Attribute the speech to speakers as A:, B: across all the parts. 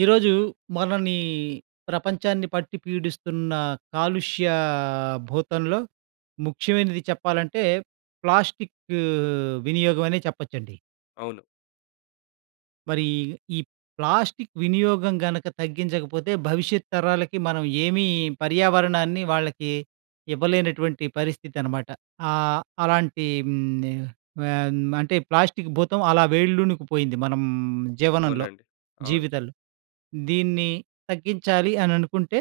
A: ఈరోజు మనని ప్రపంచాన్ని పట్టి పీడిస్తున్న కాలుష్య భూతంలో ముఖ్యమైనది చెప్పాలంటే ప్లాస్టిక్ వినియోగమనే చెప్పొచ్చండి.
B: అవును.
A: మరి ఈ ప్లాస్టిక్ వినియోగం గనక తగ్గించకపోతే భవిష్యత్తు తరాలకి మనం ఏమీ పర్యావరణాన్ని వాళ్ళకి ఇవ్వలేనటువంటి పరిస్థితనమాట. ఆహ్, అలాంటి హ్మ్. ఆహ్, అంటే ప్లాస్టిక్ భూతం అలా వేళ్లునుకు పోయింది మనం జీవనంలో,
B: అవునండి. అవును.
A: జీవితంలో. దీన్ని తగ్గించాలి అని అనుకుంటే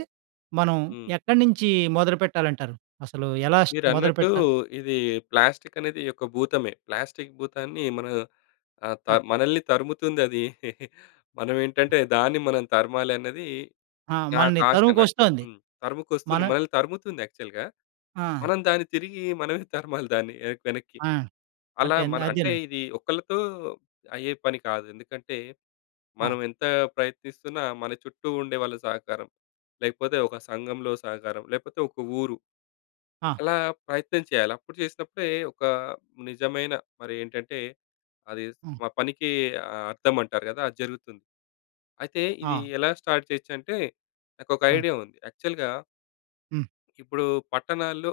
A: మనం
B: హ్మ్.
A: ఎక్కడి నుంచి మొదలుపెట్టాలంటారు? అసలు ఎలా స్టా
B: మీరన్నట్టు
A: మొదలుపెట్టా
B: ఇది ప్లాస్టికనేది యొక్క భూతమే ప్లాస్టిక్ భూతాన్ని మనం
A: అ!
B: ఆహ్, మనల్ని తరుముతుందది.
A: అ!
B: మనమేంటంటే దాన్ని మనం తరమాలన్నది
A: ఆ! మనల్ని
B: నాకాశ నాకు.
A: తరుముకొస్తోంది.
B: తరుముకొస్తుంది.
A: మన
B: మనల్ని తరుముతుంది యాక్చువల్‌గా.
A: ఆ!
B: మనం దాన్ని తిరిగి మనమే తరమాలి దాన్ని వెన వెనక్కి.
A: ఆ!
B: అలా
A: అంటే
B: మన అంటే
A: అదేనండి.
B: ఇది ఒక్కళ్ళతో అయ్యే పని కాదు. ఎందుకంటే
A: ఆ!
B: మనం ఎంత ప్రయత్నిస్తున్నా, మన చుట్టూ ఉండే వాళ్ళ సహకారం, లేకపోతే ఒక సంఘంలో సహకారం, లేకపోతే ఒక ఊరు
A: ఆ!
B: ఎలా ప్రయత్నం చేయాలా. అప్పుడు చేసినప్పుడే ఒక నిజమైన మరి ఏంటంటే అది
A: ఆ!
B: మా పనికి ఆహ్, అర్థమంటారు కదా! అది జరుగుతుంది. అయితే ఇది
A: ఆ!
B: ఎలాగా స్టార్ట్ చేయొచ్చు అంటే నాకోక
A: అ!
B: ఐడియా ఉంది. యాక్చువల్‌గా
A: హ్మ్.
B: ఇప్పుడు పట్టణాల్లో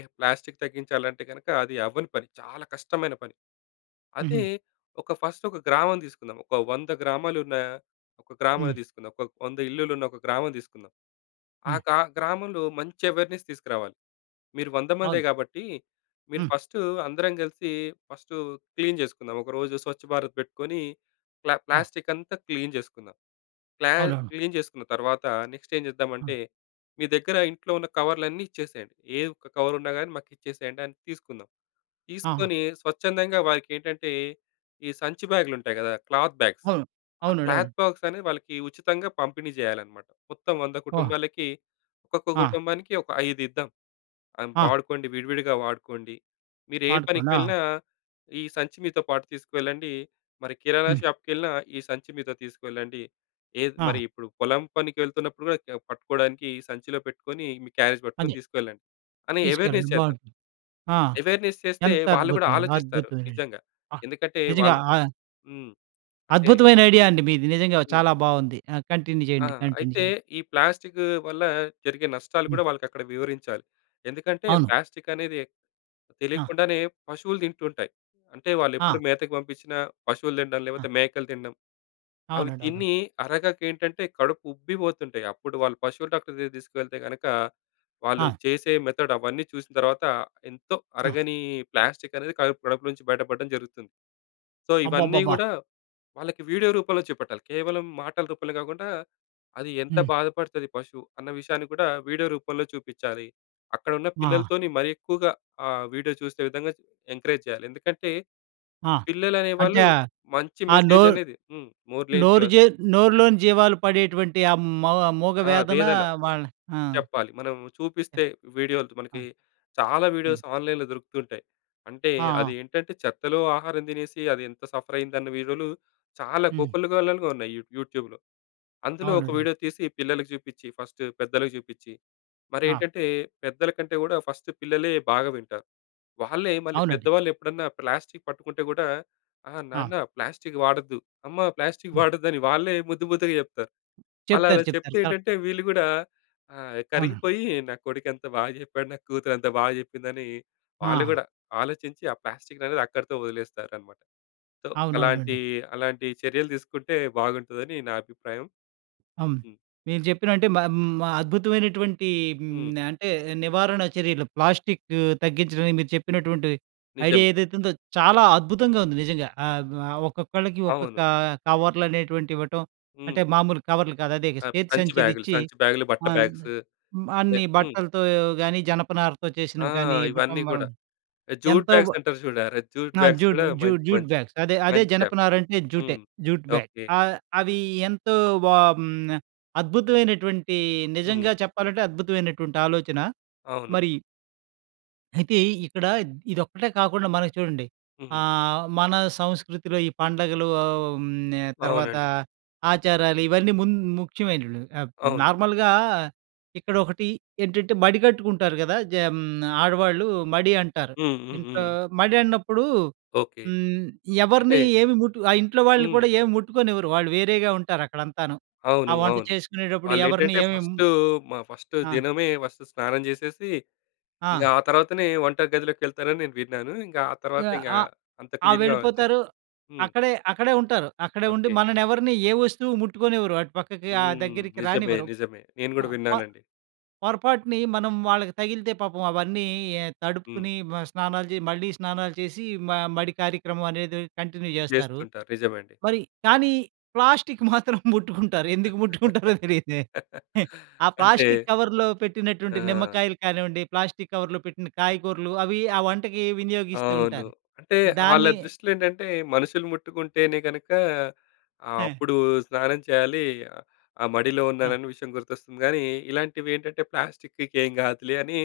B: ఎ ప్లాస్టిక్ తగ్గించాలంటే గనక అది అవ్వని పని. చాలా కష్టమైన పని. అదే
A: హుహు.
B: ఒక ఫస్ట్ ఒక గ్రామం తీసుకుందాం. ఒక 100 గ్రామాలున్న ఒక గ్రామాన్ని
A: హ్మ్.
B: తీసుకుందాం. ఒక 100 ఇల్లులున్న ఒక గ్రామం తీసుకుందాం. ఆ
A: హ్మ్.
B: గ్రా గ్రామంలో మంచి అవేర్నెస్ తీసుకురావాలి. మీరు 100 మందే
A: అవును.
B: కాబట్టి, మీరు
A: హ్మ్.
B: ఫస్టు అందరం కలిసి ఫస్టు క్లీన్ చేసుకుందాం ఒకరోజు స్వచ్ఛ భారత్ పెట్టుకొని ప్లా
A: ఆ!
B: ప్లాస్టికంతా క్లీన్ చేసుకుందాం. ప్లా
A: అవునవును.
B: క్లీన్ చేసుకున్న తర్వాత నెక్స్ట్ ఏం చేద్దామంటే,
A: ఆ!
B: మీ దగ్గర ఇంట్లో ఉన్న కవర్లన్నీ ఇచ్చేసేయండి. ఏ ఒక్క కవరున్నా కాని మాకిచ్చేసేయండని తీసుకుందాం.
A: ఆ!
B: తీసుకొని స్వచ్ఛందంగా వారికి ఏంటంటే ఈ సంచి బ్యాగులు ఉంటాయి కదా! క్లాత్ బ్యాగ్స్
A: అవును.
B: ఆ
A: అవునండవును.
B: క్లాత్ బాగ్స్ అనేది వాళ్ళకి ఉచితంగా పంపిణీ చేయాలన్నమాట. మొత్తం 100
A: ఆ!
B: కుటుంబాలకి ఒక్కొక్క
A: ఆ!
B: కుటుంబానికి ఒక ఐదిద్దాం.
A: ఆ!
B: వాడుకోండి, విడివిడిగా వాడుకోండి. మీరే పనికి
A: వాడుకొనా?
B: వెళ్ళినా ఈ సంచి మీతో పాటు తీసుకెళ్ళండి. మరి కిరాణా
A: హ్మ్.
B: షాపుకెళ్ళినా ఈ సంచి మీతో తీసుకెళ్ళండి. ఏ మరి
A: ఆ!
B: ఇప్పుడు పొలం పనికి వెళ్తున్నప్పుడు కూడా పట్టుకోడానికి ఈ సంచిలో పెట్టుకొని మీ క్యారేజ్ పట్టుకొని
A: అదే.
B: తీసుకెళ్ళండి అని అవేర్‌నెస్
A: తీసుకెళ్ళండి
B: చేద్దాం.
A: బావుంటుంది. ఆ!
B: అవేర్‌నెస్ చేస్తే వాళ్ళు కూడా
A: ఎంతద్భుతమండి.
B: ఆలోచిస్తారు.
A: అద్భుతమేనండి.
B: నిజంగా
A: ఆహ్,
B: ఎందుకంటే
A: నిజంగా.
B: వాళ్ళు
A: ఆహ్
B: హ్మ్. అంటే
A: అద్భుతమైన ఐడియా అండి మీది. నిజంగా
B: హ్మ్.
A: చాలా బాగుంది. ఆహ్, కంటిన్యూ చేయండి.
B: ఆహ్,
A: కంటిన్యూ
B: అయితే
A: చేయండి.
B: ఈ ప్లాస్టిక్ వల్ల జరిగే నష్టాలు
A: హ్మ్.
B: కూడా వాళ్ళకి అక్కడ వివరించాలి. ఎందుకంటే
A: అవును.
B: ప్లాస్టిక్ అనేది
A: ఆ!
B: తెలియకుండానే పశువులు తింటూ ఉంటాయి అంటే వాళ్ళు ఎప్పుడు
A: ఆ!
B: మేతకు పంపించిన పశువులు తినడం
A: ఆ!
B: లేకపోతే మేకలు తినడం అవి
A: అవునండి. అవును.
B: తిని అరగక ఏంటంటే కడుపు ఉబ్బిపోతుంటాయి అప్పుడు వాళ్ళు పశువులు డాక్టర్ దగ్గరకి తీసుకెళితే కనుక వాళ్ళు
A: ఆ!
B: చేసే మెథడ్ అవన్నీ చూసిన తర్వాత ఎంతో
A: ఆ!
B: అరగని ప్లాస్టిక్ అనేది కడుపు కడుపులో నుంచి బయటపడడం జరుగుతుంది. సో ఇవన్నీ
A: అబ్బబ్బబ్బా!
B: కూడా వాళ్ళకి వీడియో రూపంలో చూపట్టాలి. కేవలం మాటల రూపంలో కాకుండా అది ఎంత
A: హ్మ్.
B: బాధపడుతది పశువు అన్న విషయాన్ని కూడా వీడియో రూపంలో చూపించాలి. అక్కడున్న
A: ఆ!
B: పిల్లలతోని మరి ఎక్కువగా ఆ! వీడియో చూసే విధంగా ఎంకరేజ్ చేయాలి. ఎందుకంటే
A: ఆ!
B: పిల్లలు
A: అంటే
B: అనేవాళ్ళు
A: ఆ!
B: మంచి
A: ఆ నో
B: మెసేజ్ అనేది హ్మ్.
A: నోరు
B: [unintelligible]
A: జే నోరులోని జీవాలు పడేటువంటి ఆ మూ మూగ
B: ఆ!
A: వేదన
B: వేదన.
A: వాళ్ళ ఆ!
B: చెప్పాలి మనం
A: ఆ!
B: చూపిస్తే వీడియోలు
A: ఆ!
B: మనకి చాలా
A: హ్మ్.
B: వీడియోస్ ఆన్‍లైన్‌లో దొరుకుతూ ఉంటాయి. అంటే
A: ఆ!
B: అదేంటంటే చెత్తలో ఆహారం తినేసి అదెంత సఫరయ్యిందన్న వీడియోలు చాలా
A: హ్మ్.
B: కోకోల్లలుగా ఉన్నాయి యూట్యూబ్‍లో. అందులో ఒక
A: అవునండి. అవును.
B: వీడియో తీసి పిల్లలకి చూపించి, ఫస్టు పెద్దలకి చూపించి,
A: ఆ!
B: మరేంటంటే పెద్దల కంటే కూడా ఫస్ట్ పిల్లలే బాగా వింటారు. వాళ్ళే మళ్ళీ
A: అవునండి.
B: పెద్దవాళ్ళేప్పుడన్నా ప్లాస్టిక్ పట్టుకుంటే కూడా "ఆ!
A: ఆ!
B: నాన్న ప్లాస్టిక్ వాడొద్దు, అమ్మ ప్లాస్టిక్
A: హ్మ్.
B: వాడొద్దని", వాళ్ళే ముద్దు ముద్దుగా చెప్తారు. అలా
A: చెప్తారు.
B: అలా చెప్తే
A: చెప్తారు.
B: ఏంటంటే
A: కరెక్ట్.
B: వీళ్ళు కూడా ఆ!
A: అవునండి.
B: కరిగిపోయి, "నా కొడుకెంత బాగా చెప్పాడు, నా కూతురెంత బాగా చెప్పిందని" వాళ్ళు
A: ఆ!
B: కూడా ఆలోచించి, ఆ ప్లాస్టికనేది అక్కడితో వదిలేస్తారన్నమాట. సో అలాంటి
A: అవునవునండి.
B: అలాంటి చర్యలు తీసుకుంటే బాగుంటుందని నా అభిప్రాయం.
A: హ్మ్.
B: హ్మ్.
A: మీరు చెప్పినంటే హ్మ్, ఆహ్, అద్భుతమైనటువంటి హ్మ్.
B: హ్మ్.
A: అంటే నివారణ చర్యలు ప్లాస్టిక్ తగ్గించడానికి మీరు చెప్పినటువంటి ఐడియా
B: నిజమే.
A: ఏదైతే ఉందో చాలా అద్భుతంగా ఉంది నిజంగా. ఆహ్, ఆహ్ ఒక్కొక్కళ్ళకి
B: అవును.
A: ఒక్కొక్క కవర్లనేటువంటివి ఇవ్వటం, అంటే
B: హ్మ్.
A: మామూలు కవర్లు కాదు అదే
B: సం
A: చేతి
B: సంచి బ్యాగులు,
A: సంచిలిచ్చి,
B: సంచి బ్యాగులు, బట్ట
A: ఆహ్,
B: బ్యాగ్స్. లే
A: అన్ని
B: హ్మ్.
A: బట్టలతో గానీ, జనపనారతో
B: ఆ!
A: చేసినవి కానీ ఇవ్వటం
B: ఇవన్నీ కూడా.
A: వలన
B: జూట్
A: ఎంతో
B: బ్యాగ్స్ అంటారు చూడు జూట్
A: ఆ!
B: బ్యాగ్స్
A: జూ
B: కూడా
A: జూ
B: మంచి,
A: జూట్
B: మంచి,
A: బ్యాగ్స్ అదే అదే
B: మంచి స్టెప్.
A: జనపనారంటే జూటే
B: హ్మ్.
A: Jute bag,
B: okay.
A: ఆహ్, అవి ఎంతో బా అద్భుతమైనటువంటి
B: హ్మ్.
A: నిజంగా చెప్పాలంటే, అద్భుతమైనటువంటి ఆలోచన.
B: అవును.
A: మరి అయితే, ఇక్కడ ఇదొక్కటే కాకుండా మనకి చూడండి.
B: హుహు.
A: అహ్, మన సంస్కృతిలో ఈ పండుగలు హ్మ్, తర్వాత
B: అవునండి.
A: ఆచారాలు ఇవన్నీ ము ముఖ్యమైనవి. ఆహ్,
B: అవును.
A: నార్మల్‍గా ఇక్కడొకటి ఏంటంటే, మడి కట్టుకుంటారు కదా! జ హ్మ్, ఆడవాళ్ళు మడి అంటారు.
B: హ్మ్. హ్మ్.
A: ఇంట్లో
B: హ్మ్.
A: మడి అన్నప్పుడు
B: ఓకె.
A: హ్మ్,
B: అంటే
A: ఎవరిని ఏమి ముట్టు ఆ ఇంట్లో వాళ్ళని
B: హ్మ్.
A: కూడా ఏమి ముట్టుకోనివ్వరు. వాళ్ళు వేరేగా ఉంటారక్కడ అంతాను. ఆ
B: అవును.
A: వంట
B: అవును.
A: చేసుకునేటప్పుడు ఎవరిని
B: వాళ్లేంటంటే
A: ఏమి ము
B: ఫస్టు మా ఫస్ట్
A: ఆ!
B: దినమే ఫస్ట్ స్నానం చేసేసి, ఇంక
A: ఆ!
B: ఆ తర్వాతనే వంట గదిలోకెళ్తారని నేను విన్నాను. ఇంకా ఆ తర్వాత
A: ఆహ్,
B: ఇంకా
A: ఆహ్,
B: అంత
A: ఆ!
B: క్లీన్‌గా
A: వెళ్ళిపోతారు.
B: చేస్తారు. హ్మ్.
A: అక్కడే, అక్కడే ఉంటారు. అక్కడే ఉండి
B: ఓకె.
A: మనల్ని ఎవరిని ఏ వస్తువు ముట్టుకోనివ్వరు. అటు పక్కకి ఆ
B: హ్మ్,
A: దగ్గరికి
B: నిజమే,
A: రానివ్వరు.
B: నిజమే. నేను కూడా
A: ఆహ్, ప
B: విన్నానండి.
A: పొరపాటున మనం వాళ్ళకి తగిలితే పాపం అవన్నీ య
B: హ్మ్.
A: తడుపుకుని మ స్నానాలు చే మళ్ళీ స్నానాలు చేసి మ మడి కార్యక్రమం అనేది కంటిన్యూ చేస్తారు.
B: చేస్తుంటారు. నిజమండి.
A: మరి కానీ, ప్లాస్టిక్ మాత్రం ముట్టుకుంటారు. ఎందుకు ముట్టుకుంటారో తెలియదు. ఆ
B: అంటే
A: ప్లాస్టిక్ కవర్‌లో పెట్టినటువంటి
B: ఆ!
A: నిమ్మకాయలు కానివ్వండి, ప్లాస్టిక్ కవర్‌లో పెట్టిన కాయగూరలు అవి ఆ వంటకి వినియోగిస్తూ
B: అవును.
A: ఉంటారు.
B: అంటే వాళ్ళ
A: దాన్ని
B: దృష్టిలో ఏంటంటే, మనుషులు ముట్టుకుంటేనే కనుక ఆహ్,
A: ఆ!
B: అప్పుడు స్నానం చేయాలి. ఆ మడిలో
A: ఆ!
B: ఉన్నానని విషయం గుర్తొస్తుంది కానీ. ఇలాంటివి ఏంటంటే ప్లాస్టిక్‌కి ఏం కాదులే అని,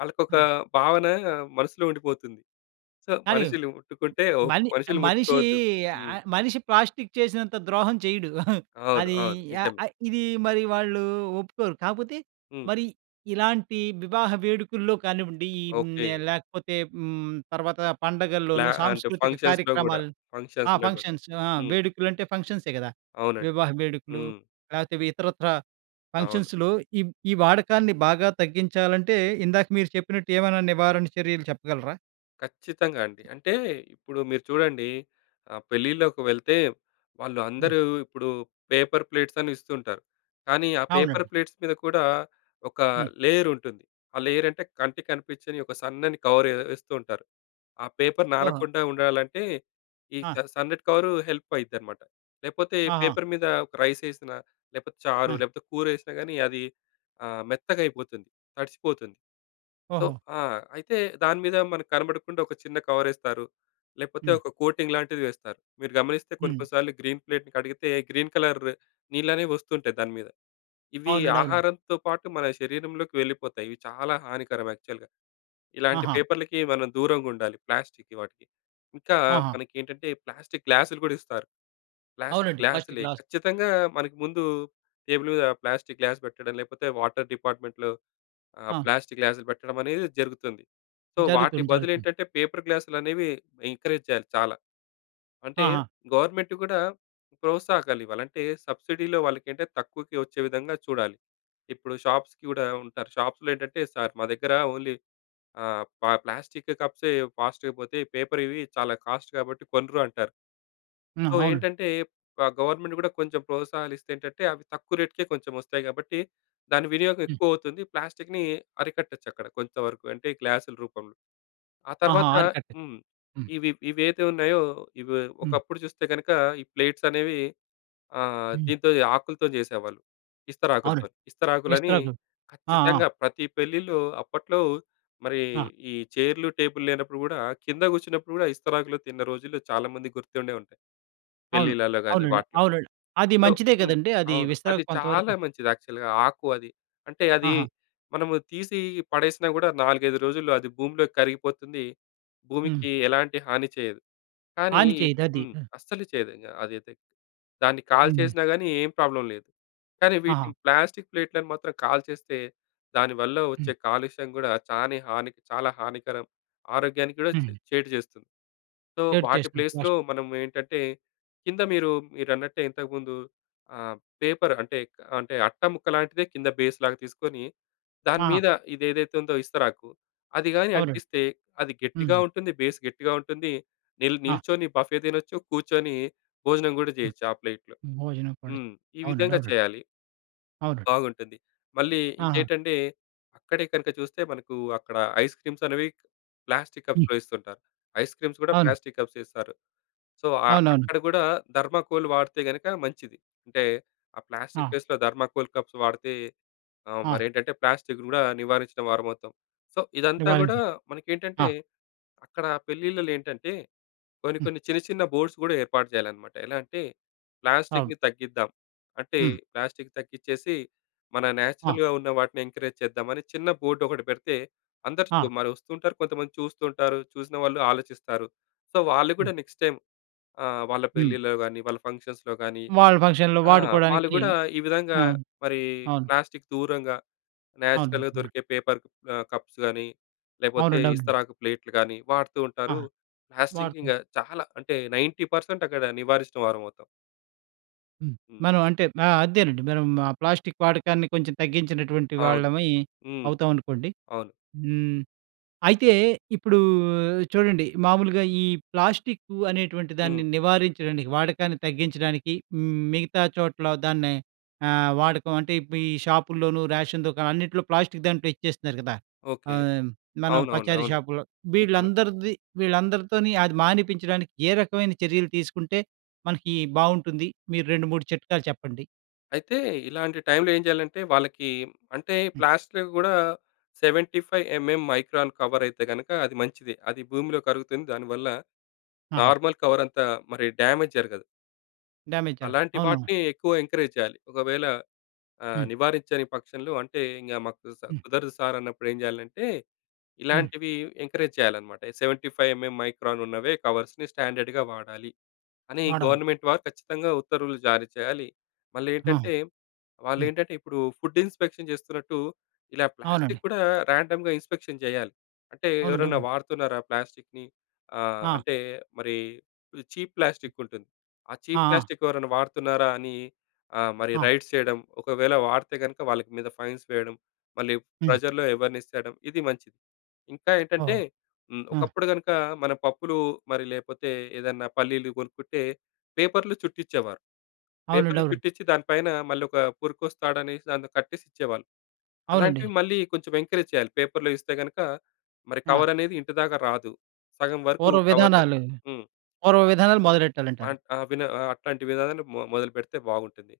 B: వాళ్ళకొక
A: ఆ!
B: భావన మనసులో ఉండిపోతుంది. సో,
A: కానీ,
B: మనుషులు ముట్టుకుంటే ఓప్
A: మని
B: మనుషులు
A: మనిషి
B: ముట్టుకోవద్దు.
A: య
B: హ్మ్.
A: ఆహ్, మనిషి ప్లాస్టిక్ చేసినంత ద్రోహం చేయడు.
B: అవును.
A: అది
B: అవును.
A: య
B: నిజమే.
A: ఆహ్, ఇది మరి వాళ్ళు ఒప్పుకోరు. కాకపోతే,
B: హ్మ్.
A: మరి ఇలాంటి వివాహ వేడుకల్లో కానివ్వండి, హ్మ్, య
B: ఓకె.
A: లేకపోతే హ్మ్, తర్వాత
B: ఇట్ల
A: పండుగల్లోను
B: అంటే
A: సాంస్కృతిక
B: ఫంక్షన్స్‌లో కూడా,
A: కార్యక్రమాలు. ఆ!
B: ఫంక్షన్స్‌లో కూడా.
A: ఫంక్షన్స్
B: హ్మ్.
A: వేడుకలు అంటే, ఫంక్షన్సే కదా
B: అవునండి.
A: వివాహ వేడుకలు.
B: హ్మ్.
A: లేకపోతే, ఇతరత్రా
B: అవును.
A: ఫంక్షన్స్‌లో ఈ ఈ వాడకాన్ని బాగా తగ్గించాలంటే ఇందాక మీరు చెప్పినట్టు ఏమైనా నివారణ చర్యలు చెప్పగలరా?
B: ఖచ్చితంగా అండి. అంటే ఇప్పుడు మీరు చూడండి ఆహ్, పెళ్ళిలోకి వెళ్తే, వాళ్ళు
A: హ్మ్.
B: అందరూ ఇప్పుడు పేపర్ ప్లేట్సని ఇస్తూ ఉంటారు. కానీ, ఆ పేపర్
A: అవునండి.
B: ప్లేట్స్ మీద కూడా, ఒక
A: హ్మ్.
B: లేయర్ ఉంటుంది. ఆ లేయర్ అంటే కంటికి కనిపించని ఒక సన్నని కవర్ వేస్తూ ఉంటారు. ఆ పేపర్
A: ఓహో!
B: నానకుండా ఉండాలంటే, ఈ
A: ఆ!
B: చ సన్నటి కవరు హెల్ప్ అయిద్దనమాట. లేకపోతే,
A: ఆహా!
B: పేపర్ మీద ఒక రైస్ వేసినా, లేకపోతే చారు,
A: ఆ!
B: లేకపోతే కూర వేసినా కాని అది ఆహ్, మెత్తగా అయిపోతుంది, తడిచిపోతుంది. సో
A: ఓహో!
B: ఆ! అయితే దాని మీద మనకు కనపడకుండా ఒక చిన్న కవరేస్తారు. లేకపోతే,
A: హ్మ్.
B: ఒక కోటింగ్ లాంటిది వేస్తారు. మీరు గమనిస్తే కొన్ని,
A: హ్మ్.
B: కొన్ని సార్లు గ్రీన్ ప్లేట్‌ని కడిగితే గ్రీన్ కలర్ నీళ్ళనేవి వస్తుంటాయి దాని మీద. ఇవి
A: అవునండి. అవునండి.
B: ఆహారంతో పాటు మన శరీరంలోకి వెళ్ళిపోతాయి. ఇవి చాలా హానికరం యాక్చువల్‌గా. ఇలాంటి
A: ఆహా!
B: పేపర్లకి మనం దూరంగా ఉండాలి ప్లాస్టిక్ వాటికి. ఇంకా
A: ఆహా!
B: మనకేంటంటే, ప్లాస్టిక్ గ్లాసులు కూడా ఇస్తారు. ప్లాస్టిక్
A: అవునండి. ఫస్ట్
B: గ్లాసులే,
A: గ్లాస్.
B: ఖచ్చితంగా మనకి ముందు టేబుల్ మీద ప్లాస్టిక్ గ్లాస్ పెట్టడం, లేకపోతే వాటర్ డిపార్ట్మెంట్‌లో ఆహ్,
A: ఆ!
B: ప్లాస్టిక్ గ్లాసులు పెట్టడమనేది జరుగుతుంది. సో, వాటి
A: జరుగుతుంది.
B: బదులు
A: జరుగుతుంది.
B: ఏంటంటే, పేపర్ గ్లాసులనేవి ఎంకరేజ్ చేయాలి చాలా. అంటే,
A: ఆహా!
B: గవర్నమెంట్ కూడా ప్రోత్సాహాగాలివ్వాలి, అంటే సబ్సిడీలో వాళ్ళకి అంటే తక్కువకి వచ్చే విధంగా చూడాలి. ఇప్పుడు షాప్స్‌కి కూడా ఉంటారు. షాప్స్‌లో ఏంటంటే, సార్, మా దగ్గర ఓన్లీ ఆహ్, ప ప్లాస్టిక్ కప్సే ఫాస్ట్‌గా పోతాయి. పేపర్‌వి చాలా కాస్ట్ కాబట్టి కొనరు అంటారు.
A: హ్మ్,
B: సో,
A: అవునండి.
B: ఏంటంటే ఆహ్, గవర్నమెంట్ కూడా కొంచెం ప్రోత్సాహాలు ఇస్తే, ఏంటంటే అవి తక్కువ రేట్‌కే కొంచెం వస్తాయి. కాబట్టి దాని వినియోగం
A: హ్మ్.
B: ఎక్కువ అవుతుంది. ప్లాస్టిక్‌ని అరికట్టొచ్చక్కడ. కొంత వరకు అంటే గ్లాసుల రూపంలో. ఆ
A: ఆహా!
B: తర్వాత
A: ఆరికట్టే
B: హ్మ్.
A: హ్మ్.
B: ఇవి ఇవైతే ఉన్నాయో ఇవి
A: హ్మ్.
B: ఒకప్పుడు చూస్తే, కనుక ఈ ప్లేట్సనేవి ఆహ్,
A: హ్మ్.
B: దీంతో ఆకులతో చేసేవాళ్ళు.
A: అవునండి.
B: ఇస్తరాకులతోని. ఇస్తరాకులని
A: ఇస్తరాకులు. ఆ! ఆ!
B: ఖచ్చితంగా ప్రతి పెళ్ళిలో అప్పట్లో మరీ
A: ఆ!
B: ఈ చైర్లు, టేబుల్ లేనప్పుడు కూడా కింద కూర్చున్నప్పుడు కూడా ఇస్తరాకులు తిన్న రోజుల్లో చాలామంది గుర్తుండే ఉంటాయి.
A: అవును.
B: పెళ్ళిళ్ళలో గాని
A: అవునండి.
B: వాటిలో.
A: అవునండి. అది
B: సో
A: మంచిదే
B: హ్మ్.
A: కదండీ. అది
B: అవును, అది
A: విస్తరాకు
B: చాలా
A: కొంతవరకు.
B: మంచిది యాక్చువల్‌గా ఆకు అది. అంటే, అది
A: ఆహా!
B: మనము తీసి పడేసినా కూడా నాలుగైదు రోజుల్లో అది భూమిలో కరిగిపోతుంది.
A: హుహు.
B: భూమికి ఎలాంటి హాని చేయదు. కానీ
A: హాని
B: ఈ
A: చేయదది.
B: హ్మ్.
A: హ్మ్.
B: అస్సలు చేయదు అదైతే. దాన్ని
A: హ్మ్.
B: కాల్చేసినా కానీ ఏం ప్రాబ్లమ్ లేదు. కానీ
A: ఆహా!
B: వీటిని ప్లాస్టిక్ ప్లేట్లను మాత్రం కాల్చేస్తే, దానివల్ల వచ్చే
A: హ్మ్.
B: కాలుష్యం కూడా చాని హాని చాలా హానికరం. ఆరోగ్యానికి కూడా చే
A: హ్మ్.
B: చేటు చేస్తుంది. సో,
A: చేడు
B: వాటి
A: చేస్తుంది. పోష్
B: ప్లేస్‌లో మనం ఏంటంటే కింద మీరు మీరన్నట్టే ఇంతకుందు ఆహ్, పేపర్ అంటే అంటే అట్ట ముక్క లాంటిదే కింద బేస్ లాగా తీసుకొని, దాని
A: ఆహా!
B: మీద ఇది ఏదైతే ఉందో ఇస్తరాకు, అది గాని
A: అవునండి.
B: అంటిస్తే అది గట్టిగా
A: హ్మ్.
B: ఉంటుంది. బేస్ గట్టిగా ఉంటుంది. నిల్
A: ఆ!
B: నిల్చొని బఫే తినొచ్చు, కూర్చొని భోజనం కూడా
A: హ్మ్.
B: చేయొచ్చు ఆ ప్లేట్‌లో.
A: భోజనం కూడా,
B: హ్మ్. ఈ
A: అవునండి.
B: విధంగా
A: అవునండి.
B: చేయాలి.
A: అవునండి.
B: బాగుంటుంది. మళ్ళీ
A: ఆహా!
B: ఇంకేంటంటే, అక్కడే కనుక చూస్తే మనకు అక్కడ ఐస్ క్రీమ్స్ అనేవి ప్లాస్టిక్
A: హ్మ్.
B: కప్స్‌లో ఇస్తుంటారు. ఐస్ క్రీమ్స్ కూడా
A: అవును.
B: ప్లాస్టిక్ కప్సే ఇస్తారు. సో, అ
A: అవునవును.
B: అక్కడ కూడా థర్మాకోల్ వాడితే గనుక మంచిది. అంటే ఆ ప్లాస్టిక్
A: ఆ!
B: ప్లేస్‌లో థర్మాకోల్ కప్స్ వాడితే ఆహ్,
A: ఆ!
B: మరి ఏంటంటే ప్లాస్టిక్‌ని కూడా నివారించిన వారవుతాం. సో, ఇదంతా కూడా
A: నివారించి. ఆ!
B: మనకేంటంటే అక్కడ పెళ్ళిళ్ళలో ఏంటంటే కొన్ని,
A: హ్మ్.
B: కొన్ని చిన్న, చిన్న బోర్డ్స్ కూడా ఏర్పాటు చేయాలన్నమాట. ఎలా అంటే
A: అవును.
B: ప్లాస్టిక్‌ని తగ్గిద్దాం. అంటే
A: హ్మ్.
B: ప్లాస్టిక్ తగ్గిచ్చేసి మన
A: ఆ!
B: నేచురల్‌గా ఉన్న వాటిని ఎంకరేజ్ చేద్దామని చిన్న బోర్డ్ ఒకటి పెడితే,
A: ఆ!
B: అందరు మరి వస్తుంటారు. కొంతమంది చూస్తుంటారు. చూసిన వాళ్ళు ఆలోచిస్తారు. సో, వాళ్ళు
A: హ్మ్.
B: కూడా నెక్స్ట్ టైమ్ ఆహ్, వాళ్ళ
A: హ్మ్.
B: పెళ్ళిలో గాని వాళ్ళ ఫంక్షన్స్‌లో గాని
A: వాళ్ళ ఫంక్షన్‌లో
B: ఆ! వాళ్ళు
A: వాడుకోవడానికి.
B: కూడా ఈ విధంగా
A: ఆ!
B: మరి
A: అవును.
B: ప్లాస్టిక్ దూరంగా,
A: అవునండి.
B: నేచురల్‍గా
A: అవునండి.
B: దొరికే పేపర్ ఆహ్, కప్స్ గాని, లేకపోతే,
A: అవునండి. అవునండి.
B: ఇస్తరాకు ప్లేట్‌లు గాని వాడుతూ ఉంటారు.
A: ఆహా!
B: ప్లాస్టిక్
A: వాడుతరు.
B: ఇంకా చాలా అంటే 90% అక్కడ నివారించినవారమవుతాం.
A: హ్మ్.
B: హ్మ్.
A: మనం అంటే ఆహ్, అదేనండి మనం ఆ ప్లాస్టిక్ వాడకాన్ని కొంచెం తగ్గించినటువంటి
B: అవును.
A: వాళ్ళమై
B: హ్మ్.
A: అవుతామనుకోండి.
B: అవును.
A: హ్మ్. అయితే ఇప్పుడూ చూడండి మామూలుగా ఈ ప్లాస్టిక్కూ అనేటువంటి దాన్ని
B: హ్మ్.
A: నివారించడానికి, వాడకాన్ని తగ్గించడానికి మిగతా చోట్ల దాన్ని ఆహ్, వాడకం అంటే ఈ ప్ షాపుల్లోను రేషన్ దుకాణాలు అన్నిట్లో ప్లాస్టిక్ దాంట్లో ఇచ్చేస్తున్నారు కదా!
B: ఓకె.
A: ఆహ్, మనం
B: అవునవును.
A: పచారీ
B: అవును.
A: షాపులో.
B: నిజమే.
A: వీళ్ళందరిది, వీళ్ళందరితోని అది మానిపించడానికి ఏ రకమైన చర్యలు తీసుకుంటే మనకి బాగుంటుంది. మీరు 2, 3 చిట్కాలు చెప్పండి.
B: అయితే ఇలాంటి టైమ్‌లో ఏం చేయాలంటే వాళ్ళకి అంటే
A: హ్మ్.
B: ప్లాస్ట్‌లో కూడా 75 ఎంఎం మైక్రాన్ కవర్ అయితే గనుక అది మంచిది. అది భూమిలో కరుగుతుంది దానివల్ల
A: ఆహా!
B: నార్మల్ కవర్ అంతా మరి డ్యామేజ్ జరగదు.
A: డ్యామేజ్ జరగదు.
B: అలాంటి
A: అవునవును.
B: వాటిని ఎక్కువ ఎంకరేజ్ చేయాలి. ఒకవేళ ఆహ్,
A: హ్మ్.
B: నివారించని పక్షంలో అంటే ఇంక మాకు
A: హ్మ్.
B: కుదరదు సార్ అన్నప్పుడు ఏం చేయాలంటే,
A: హ్మ్.
B: ఇలాంటివి ఎంకరేజ్ చేయాలనమాట. 75 ఎంఎం మైక్రాన్ ఉన్నవే కవర్స్‌ని స్టాండర్డ్‌గా వాడాలి. అని
A: వాడాలి.
B: గవర్నమెంట్ వారు ఖచ్చితంగా ఉత్తర్వులు జారీ చేయాలి. మళ్ళీ
A: అవును.
B: ఏంటంటే వాళ్ళు
A: హ్మ్.
B: ఏంటంటే ఇప్పుడు ఫుడ్ ఇన్‌స్పెక్షన్ చేస్తున్నట్టు ఇలా
A: అవునండి.
B: ప్లాస్టిక్ కూడా రాండమ్‌గా ఇన్‌స్పెక్షన్ చేయాలి. అంటే
A: అవునండి.
B: ఎవరన్న
A: అవునండి.
B: వాడుతున్నారా ప్లాస్టిక్‌ని ఆహ్,
A: ఆ!
B: అంటే మరి చీప్ ప్లాస్టిక్ ఉంటుంది. ఆ
A: ఆ!
B: చీప్
A: ఆ!
B: ప్లాస్టిక్ ఎవరైనా వాడుతున్నారా అని ఆహ్, మరి
A: ఆ!
B: రైడ్స్ చేయడం. ఒకవేళ వాడితే గనక వాళ్ళకి మీద ఫైన్స్ వేయడం. మళ్ళీ
A: హ్మ్.
B: ప్రజల్లో ఎవర్నెస్ తేడం ఇది మంచిది. ఇంకా ఏంటంటే,
A: ఓహ్!
B: హ్మ్.
A: ఆ!
B: ఒకప్పుడు కనుక మన పప్పులు మరి లేపోతే ఏదన్నా పల్లీలు కొనుక్కుంటే పేపర్‌లు చుట్టించేవారు.
A: అవునండి.
B: పేపర్‌లు
A: అవునండి.
B: చుట్టించి దాని పైన మళ్ళీ ఒక పురుకొస తాడు అనేసి కట్టేసిచ్చేవాళ్ళు.
A: అవునండి.
B: అలాంటివి మళ్ళీ కొంచెం ఎంకరేజ్ చేయాలి. పేపర్‌లో ఇస్తే గనక మరి
A: ఆ!
B: కవరనేది ఇంటి దాకా రాదు. సగం వరకు
A: పూర్వ
B: కవర్‌ని
A: విధానాలు,
B: హ్మ్.
A: పూర్వ విధానాలు మొదలెట్టాలంటారు.
B: మాంట్ ఆ! విన ఆ! అట్లాంటి విధానాలు మొ మొదలుపెడితే బాగుంటుంది.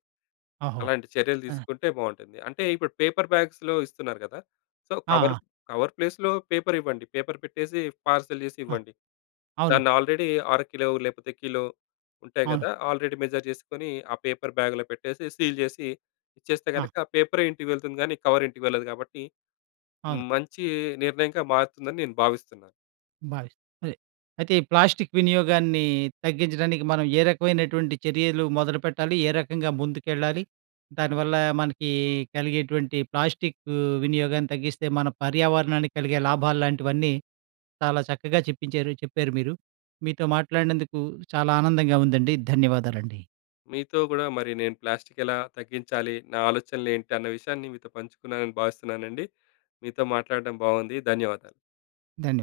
A: ఓహో!
B: అలాంటి చర్యలు
A: ఆ!
B: తీసుకుంటే బాగుంటుంది. అంటే ఇప్పుడు పేపర్ బ్యాగ్స్‌లో ఇస్తున్నారు కదా! సో, కవరు
A: ఆ!
B: కవర్ ప్లేస్‌లో పేపర్ ఇవ్వండి పేపర్ పెట్టేసి పార్సెల్ చేసి
A: అ!
B: ఇవ్వండి.
A: అవును.
B: దాన్ని ఆల్రెడీ అర కిలో లేకపోతే కిలో ఉంటాయి
A: అవును.
B: కదా! ఆల్రెడీ మెజర్ చేసుకొని ఆ పేపర్ బ్యాగ్‌లో పెట్టేసి సీల్ చేసి ఇచ్చేస్తే
A: ఆ!
B: గనక పేపరే ఇంటికి వెళ్తుంది కానీ కవర్ ఇంటికి వెళ్ళదు కాబట్టి
A: అవును.
B: మంచి నిర్ణయంగా మారుతుందని నేను భావిస్తున్నాను.
A: భావిస్తా అదే. అయితే ఈ ప్లాస్టిక్ వినియోగాన్ని తగ్గించడానికి మనం ఏ రకమైనటువంటి చర్యలు మొదలుపెట్టాలి, ఏ రకంగా ముందుకెళ్లాలి, దానివల్ల మనకి కలిగేటువంటి ప్లాస్టిక్ వినియోగాన్ని తగ్గిస్తే మన పర్యావరణాన్ని కలిగే లాభాల్లాంటివన్నీ చాలా చక్కగా చెప్పించారు చెప్పారు మీరు. మీతో మాట్లాడినందుకు చాలా ఆనందంగా ఉందండి. ధన్యవాదాలండి.
B: మీతో కూడా మరి నేను ప్లాస్టిక్ ఎలా తగ్గించాలి, నా ఆలోచనలు ఏంటి అన్న విషయాన్ని మీతో పంచుకున్నానని భావిస్తున్నానండి. మీతో మాట్లాడటం బాగుంది. ధన్యవాదాలు.
A: ధన్యవాదాలు.